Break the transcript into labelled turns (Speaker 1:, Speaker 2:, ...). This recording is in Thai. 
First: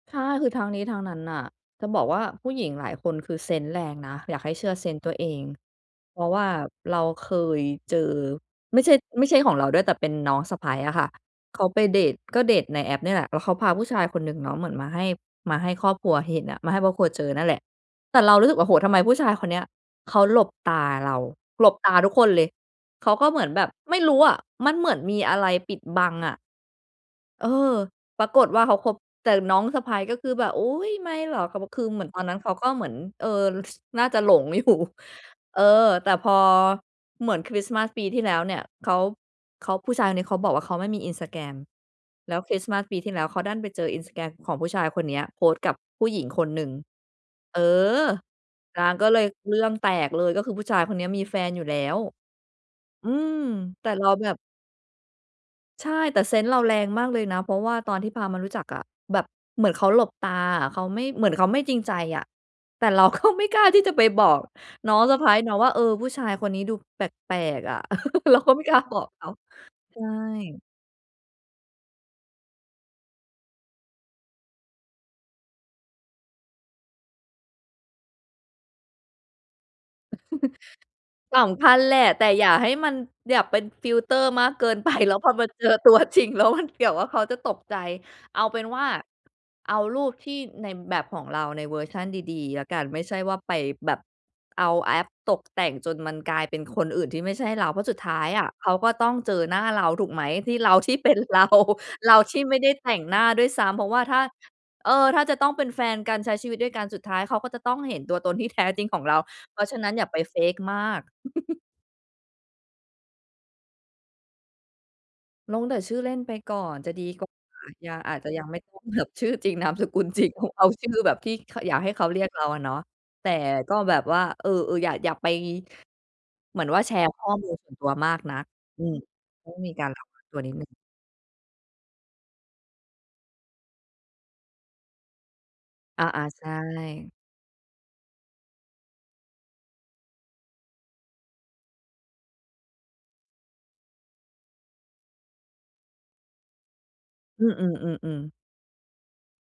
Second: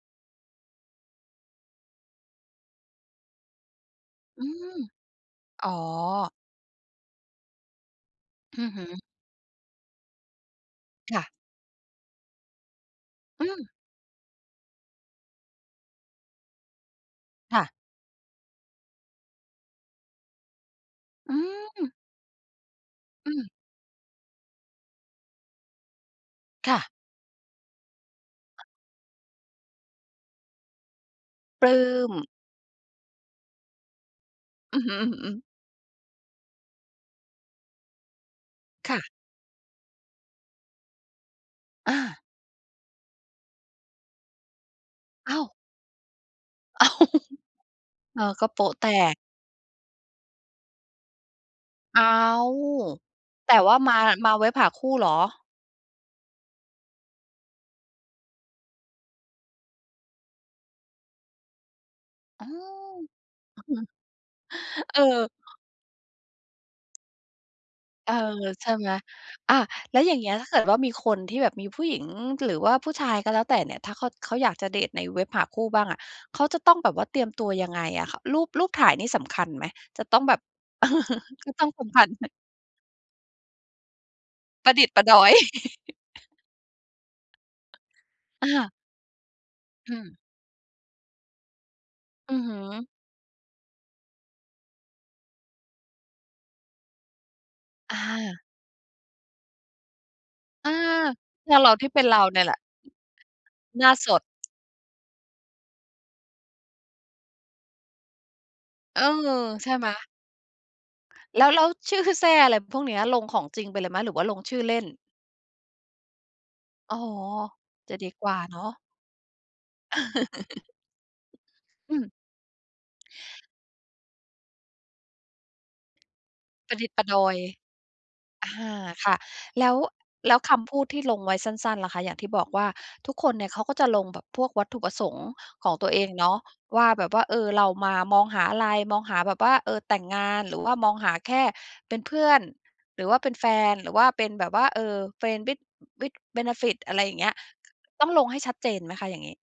Speaker 1: ค่ะ คือทั้งนี้ทั้งนั้นน่ะจะบอกว่าผู้หญิงหลายคนคือเซนส์แรงนะ อยา
Speaker 2: อ
Speaker 1: ก
Speaker 2: ื
Speaker 1: ให้เชื่อ
Speaker 2: ม
Speaker 1: เซนส์ตัวเอง
Speaker 2: อ๋อ
Speaker 1: เพราะว่าเราเคยเจอ
Speaker 2: อือ
Speaker 1: ไม
Speaker 2: ฮ
Speaker 1: ่ใช่
Speaker 2: ึ
Speaker 1: ไม่ใช่ของเราด้วย แต่เป็นน้องสะใภ้อะค่ะ
Speaker 2: ค่ะ
Speaker 1: เขาไปเดต ก็เดตในแอปเนี่ยแหละ แล้
Speaker 2: อ
Speaker 1: ว
Speaker 2: ื
Speaker 1: เขา
Speaker 2: ม
Speaker 1: พาผู้ชายคนหนึ่งเนาะเหมือนมาให้ มาให้ครอบครัวเห็นอะ มาให้ครอบครัวเจอนั่นแหล
Speaker 2: ค
Speaker 1: ะ
Speaker 2: ่ะ
Speaker 1: แต่เรารู้สึกว่า โอ้โฮ ทำไมผู้ชายคนเนี้ยเขาหลบตาเรา
Speaker 2: อื
Speaker 1: หลบต
Speaker 2: ม
Speaker 1: าทุกคนเลย เขาก็
Speaker 2: อื
Speaker 1: เหม
Speaker 2: ม
Speaker 1: ือนแบบ ไม่รู้อะ มันเหมือนมีอะไรปิดบังอะ
Speaker 2: ค่ะ
Speaker 1: เออ ปรากฏว่าเขาคบ แต่น้องสะใภ้ก็คือแบบ "อุ๊ย! ไม่หรอก" เขาบ
Speaker 2: ป
Speaker 1: อก
Speaker 2: ลื
Speaker 1: คื
Speaker 2: ้
Speaker 1: อเหมือน
Speaker 2: ม
Speaker 1: ตอนนั้นเขาก็เหมือน เออ ส น่าจะหลง อยู่
Speaker 2: อือฮึ อือ
Speaker 1: เออ แต่พอเหมือนคริสต์มาสปีที่แล้วเนี่ย เข
Speaker 2: ค่
Speaker 1: า
Speaker 2: ะ
Speaker 1: เขา ผู้ชายคนนี้เขาบอกว่าเขาไม่มี Instagram
Speaker 2: อา
Speaker 1: แล้วคริสต์มาสปีที่แล้วเขาดันไปเจอ Instagram ของผู้ชายคนเนี้ย
Speaker 2: อ้
Speaker 1: โพ
Speaker 2: าว
Speaker 1: สต์กับผู้หญิงคนหนึ่ง
Speaker 2: อ้าว
Speaker 1: เออ
Speaker 2: เออ ก็โป๊ะ
Speaker 1: น
Speaker 2: แต
Speaker 1: างก็
Speaker 2: ก
Speaker 1: เลยเรื่องแตกเลย ก็คือผู้ชายคนเนี้ยมีแฟนอยู่แล้ว
Speaker 2: อ้าว
Speaker 1: อืม
Speaker 2: แต่ว่า
Speaker 1: แต่
Speaker 2: มา
Speaker 1: เราแ
Speaker 2: ม
Speaker 1: บ
Speaker 2: า
Speaker 1: บ
Speaker 2: เว็บหาคู่เหรอ?
Speaker 1: ใช่ แต่เซนส์เราแรงมากเลยนะ เพราะว่าตอนที่พามารู้จักอะแบบเหมือนเขาหลบตาอะ เขาไม่ เหมือนเขาไม่จริงใจอะ
Speaker 2: อ๋
Speaker 1: แต่เร
Speaker 2: อ
Speaker 1: าก็ไม่กล้าที่จะไปบอกน้อ
Speaker 2: เอ
Speaker 1: งสะ
Speaker 2: อ
Speaker 1: ใภ้เนาะว่า เออ ผู้ชายคนนี้ดูแปลก ๆ อะ
Speaker 2: เออ
Speaker 1: เราก็ไม่
Speaker 2: ใช่
Speaker 1: กล้า
Speaker 2: ไหม
Speaker 1: บอกเขา
Speaker 2: อา แ
Speaker 1: ใ
Speaker 2: ล
Speaker 1: ช
Speaker 2: ้ว
Speaker 1: ่
Speaker 2: อย่างเงี้ย ถ้าเกิดว่ามีคนที่แบบ มีผู้หญิงหรือว่าผู้ชายก็แล้วแต่เนี่ย ถ้าเขา เขาอยากจะเดตในเว็บหาคู่บ้างอะ เขาจะต้องแบบว่าเตรียมตัวยังไงอะคะ รูป รูปถ่ายนี่สำคัญไหม? จะต้องแบบ
Speaker 1: ส
Speaker 2: ก็
Speaker 1: ำ
Speaker 2: ต้
Speaker 1: ค
Speaker 2: อง
Speaker 1: ัญ
Speaker 2: สัม
Speaker 1: แห
Speaker 2: ผ
Speaker 1: ล
Speaker 2: ั
Speaker 1: ะ
Speaker 2: ส ห
Speaker 1: แต่อย่าให้มัน อย่าเป็นฟิลเตอร์มากเ
Speaker 2: ป
Speaker 1: กิ
Speaker 2: ระ
Speaker 1: น
Speaker 2: ดิ
Speaker 1: ไ
Speaker 2: ษ
Speaker 1: ป
Speaker 2: ฐ์ประ
Speaker 1: แ
Speaker 2: ด
Speaker 1: ล้ว
Speaker 2: อ
Speaker 1: พ
Speaker 2: ย
Speaker 1: อมาเจอ ตัวจริง แล้วมัน เกี่ยวว่าเดี๋ยวเขาจะตกใจ เอา
Speaker 2: อ
Speaker 1: เป็น
Speaker 2: า
Speaker 1: ว่าเอา
Speaker 2: อื
Speaker 1: รู
Speaker 2: ม
Speaker 1: ปที่ ในแบบของเราในเวอร์ชัน
Speaker 2: อ
Speaker 1: ด
Speaker 2: ือ
Speaker 1: ี
Speaker 2: ฮึ
Speaker 1: ๆ แล้วกัน ไม่ใช่ว่าไปแบบ เอาแอปตกแต่งจนมันกลายเป็นคนอื่นที่ไม่ใช่เรา เพราะส
Speaker 2: อ
Speaker 1: ุดท้ายอ
Speaker 2: า
Speaker 1: ะเขาก็ต้องเจอหน้าเรา ถูกไหม ที่เ
Speaker 2: อ
Speaker 1: ร
Speaker 2: า
Speaker 1: า ที่เป็นเรา
Speaker 2: ตัวเราที่เป็น
Speaker 1: เร
Speaker 2: เ
Speaker 1: า
Speaker 2: รา
Speaker 1: ท
Speaker 2: เน
Speaker 1: ี
Speaker 2: ี
Speaker 1: ่
Speaker 2: ่ยแห
Speaker 1: ไ
Speaker 2: ล
Speaker 1: ม่
Speaker 2: ะ
Speaker 1: ได้แต่งหน้าด้วยซ้ำ เ
Speaker 2: หน
Speaker 1: พรา
Speaker 2: ้า
Speaker 1: ะว่า
Speaker 2: ส
Speaker 1: ถ้า
Speaker 2: ด
Speaker 1: เออ ถ้าจะต้องเป็นแฟนกัน ใช้ชีวิตด้วยกัน สุดท้ายเขาก็จะต้องเห็นตัวตนที่แท้จริง
Speaker 2: เ
Speaker 1: ข
Speaker 2: อ
Speaker 1: อ
Speaker 2: อ
Speaker 1: งเรา เพรา
Speaker 2: ใช
Speaker 1: ะ
Speaker 2: ่
Speaker 1: ฉะ
Speaker 2: ไ
Speaker 1: น
Speaker 2: หม?
Speaker 1: ั้นอย่าไป fake มาก
Speaker 2: แล้ว แล้วชื่อแซ่ อะไรพวกเนี้ย ลงของจริงไปเลยไหมหรือว่าลงชื่อเล่น?
Speaker 1: ลงแต่ชื่อเล่นไปก่อนจ
Speaker 2: อ
Speaker 1: ะ
Speaker 2: ๋อ
Speaker 1: ดีกว่า ย
Speaker 2: จ
Speaker 1: ั
Speaker 2: ะ
Speaker 1: ง
Speaker 2: ดี
Speaker 1: อาจ
Speaker 2: ก
Speaker 1: จ
Speaker 2: ว
Speaker 1: ะ
Speaker 2: ่า
Speaker 1: ยังไ
Speaker 2: เน
Speaker 1: ม่
Speaker 2: า
Speaker 1: ต
Speaker 2: ะ
Speaker 1: ้องแบบ ชื่อจริง นามสกุล จริงของ เอา ชื่อแบบที่ ค อยากให้
Speaker 2: อื
Speaker 1: เขา
Speaker 2: ม
Speaker 1: เรียกเราอะเนาะ แต่ก็แบบว่า เออ ๆ อย่า อย่าไป เหมือน
Speaker 2: ปร
Speaker 1: ว
Speaker 2: ะ
Speaker 1: ่า
Speaker 2: ดิษ
Speaker 1: แช
Speaker 2: ฐ์ปร
Speaker 1: ร
Speaker 2: ะ
Speaker 1: ์
Speaker 2: ด
Speaker 1: ข้
Speaker 2: อ
Speaker 1: อ
Speaker 2: ย
Speaker 1: มูลส่วนตัวมากนัก
Speaker 2: อา
Speaker 1: อืม
Speaker 2: ค่ะ
Speaker 1: ต้อง
Speaker 2: แล
Speaker 1: ม
Speaker 2: ้
Speaker 1: ี
Speaker 2: ว
Speaker 1: การระวัง
Speaker 2: แล
Speaker 1: ต
Speaker 2: ้
Speaker 1: ั
Speaker 2: ว
Speaker 1: วนิ
Speaker 2: ค
Speaker 1: ดหนึ่
Speaker 2: ำพ
Speaker 1: ง
Speaker 2: ูดที่ลงไว้สั้น ๆ ล่ะคะ อย่างที่บอกว่า ทุกคนเนี่ยเขาก็จะลงแบบพวกวัตถุประสงค์ของตัวเ
Speaker 1: อ
Speaker 2: อ
Speaker 1: า
Speaker 2: งเนา
Speaker 1: ๆ
Speaker 2: ะ
Speaker 1: ใช
Speaker 2: ว่าแบ
Speaker 1: ่
Speaker 2: บว่า เออ เรามามองหาอะไร มองหาแบบว่า เออ แต่งงาน หรือว่ามองหาแค่เป็นเพื่อน หรือว่าเป็นแฟน หรือว่าเป็นแบบว่า เออ friend with with benefit อะไรอย่างเงี้ย ก
Speaker 1: อื
Speaker 2: ต้อง
Speaker 1: อ
Speaker 2: ล
Speaker 1: ๆ
Speaker 2: ง
Speaker 1: ๆ ๆ
Speaker 2: ให้ชัดเจนไหมคะ อย่างงี้?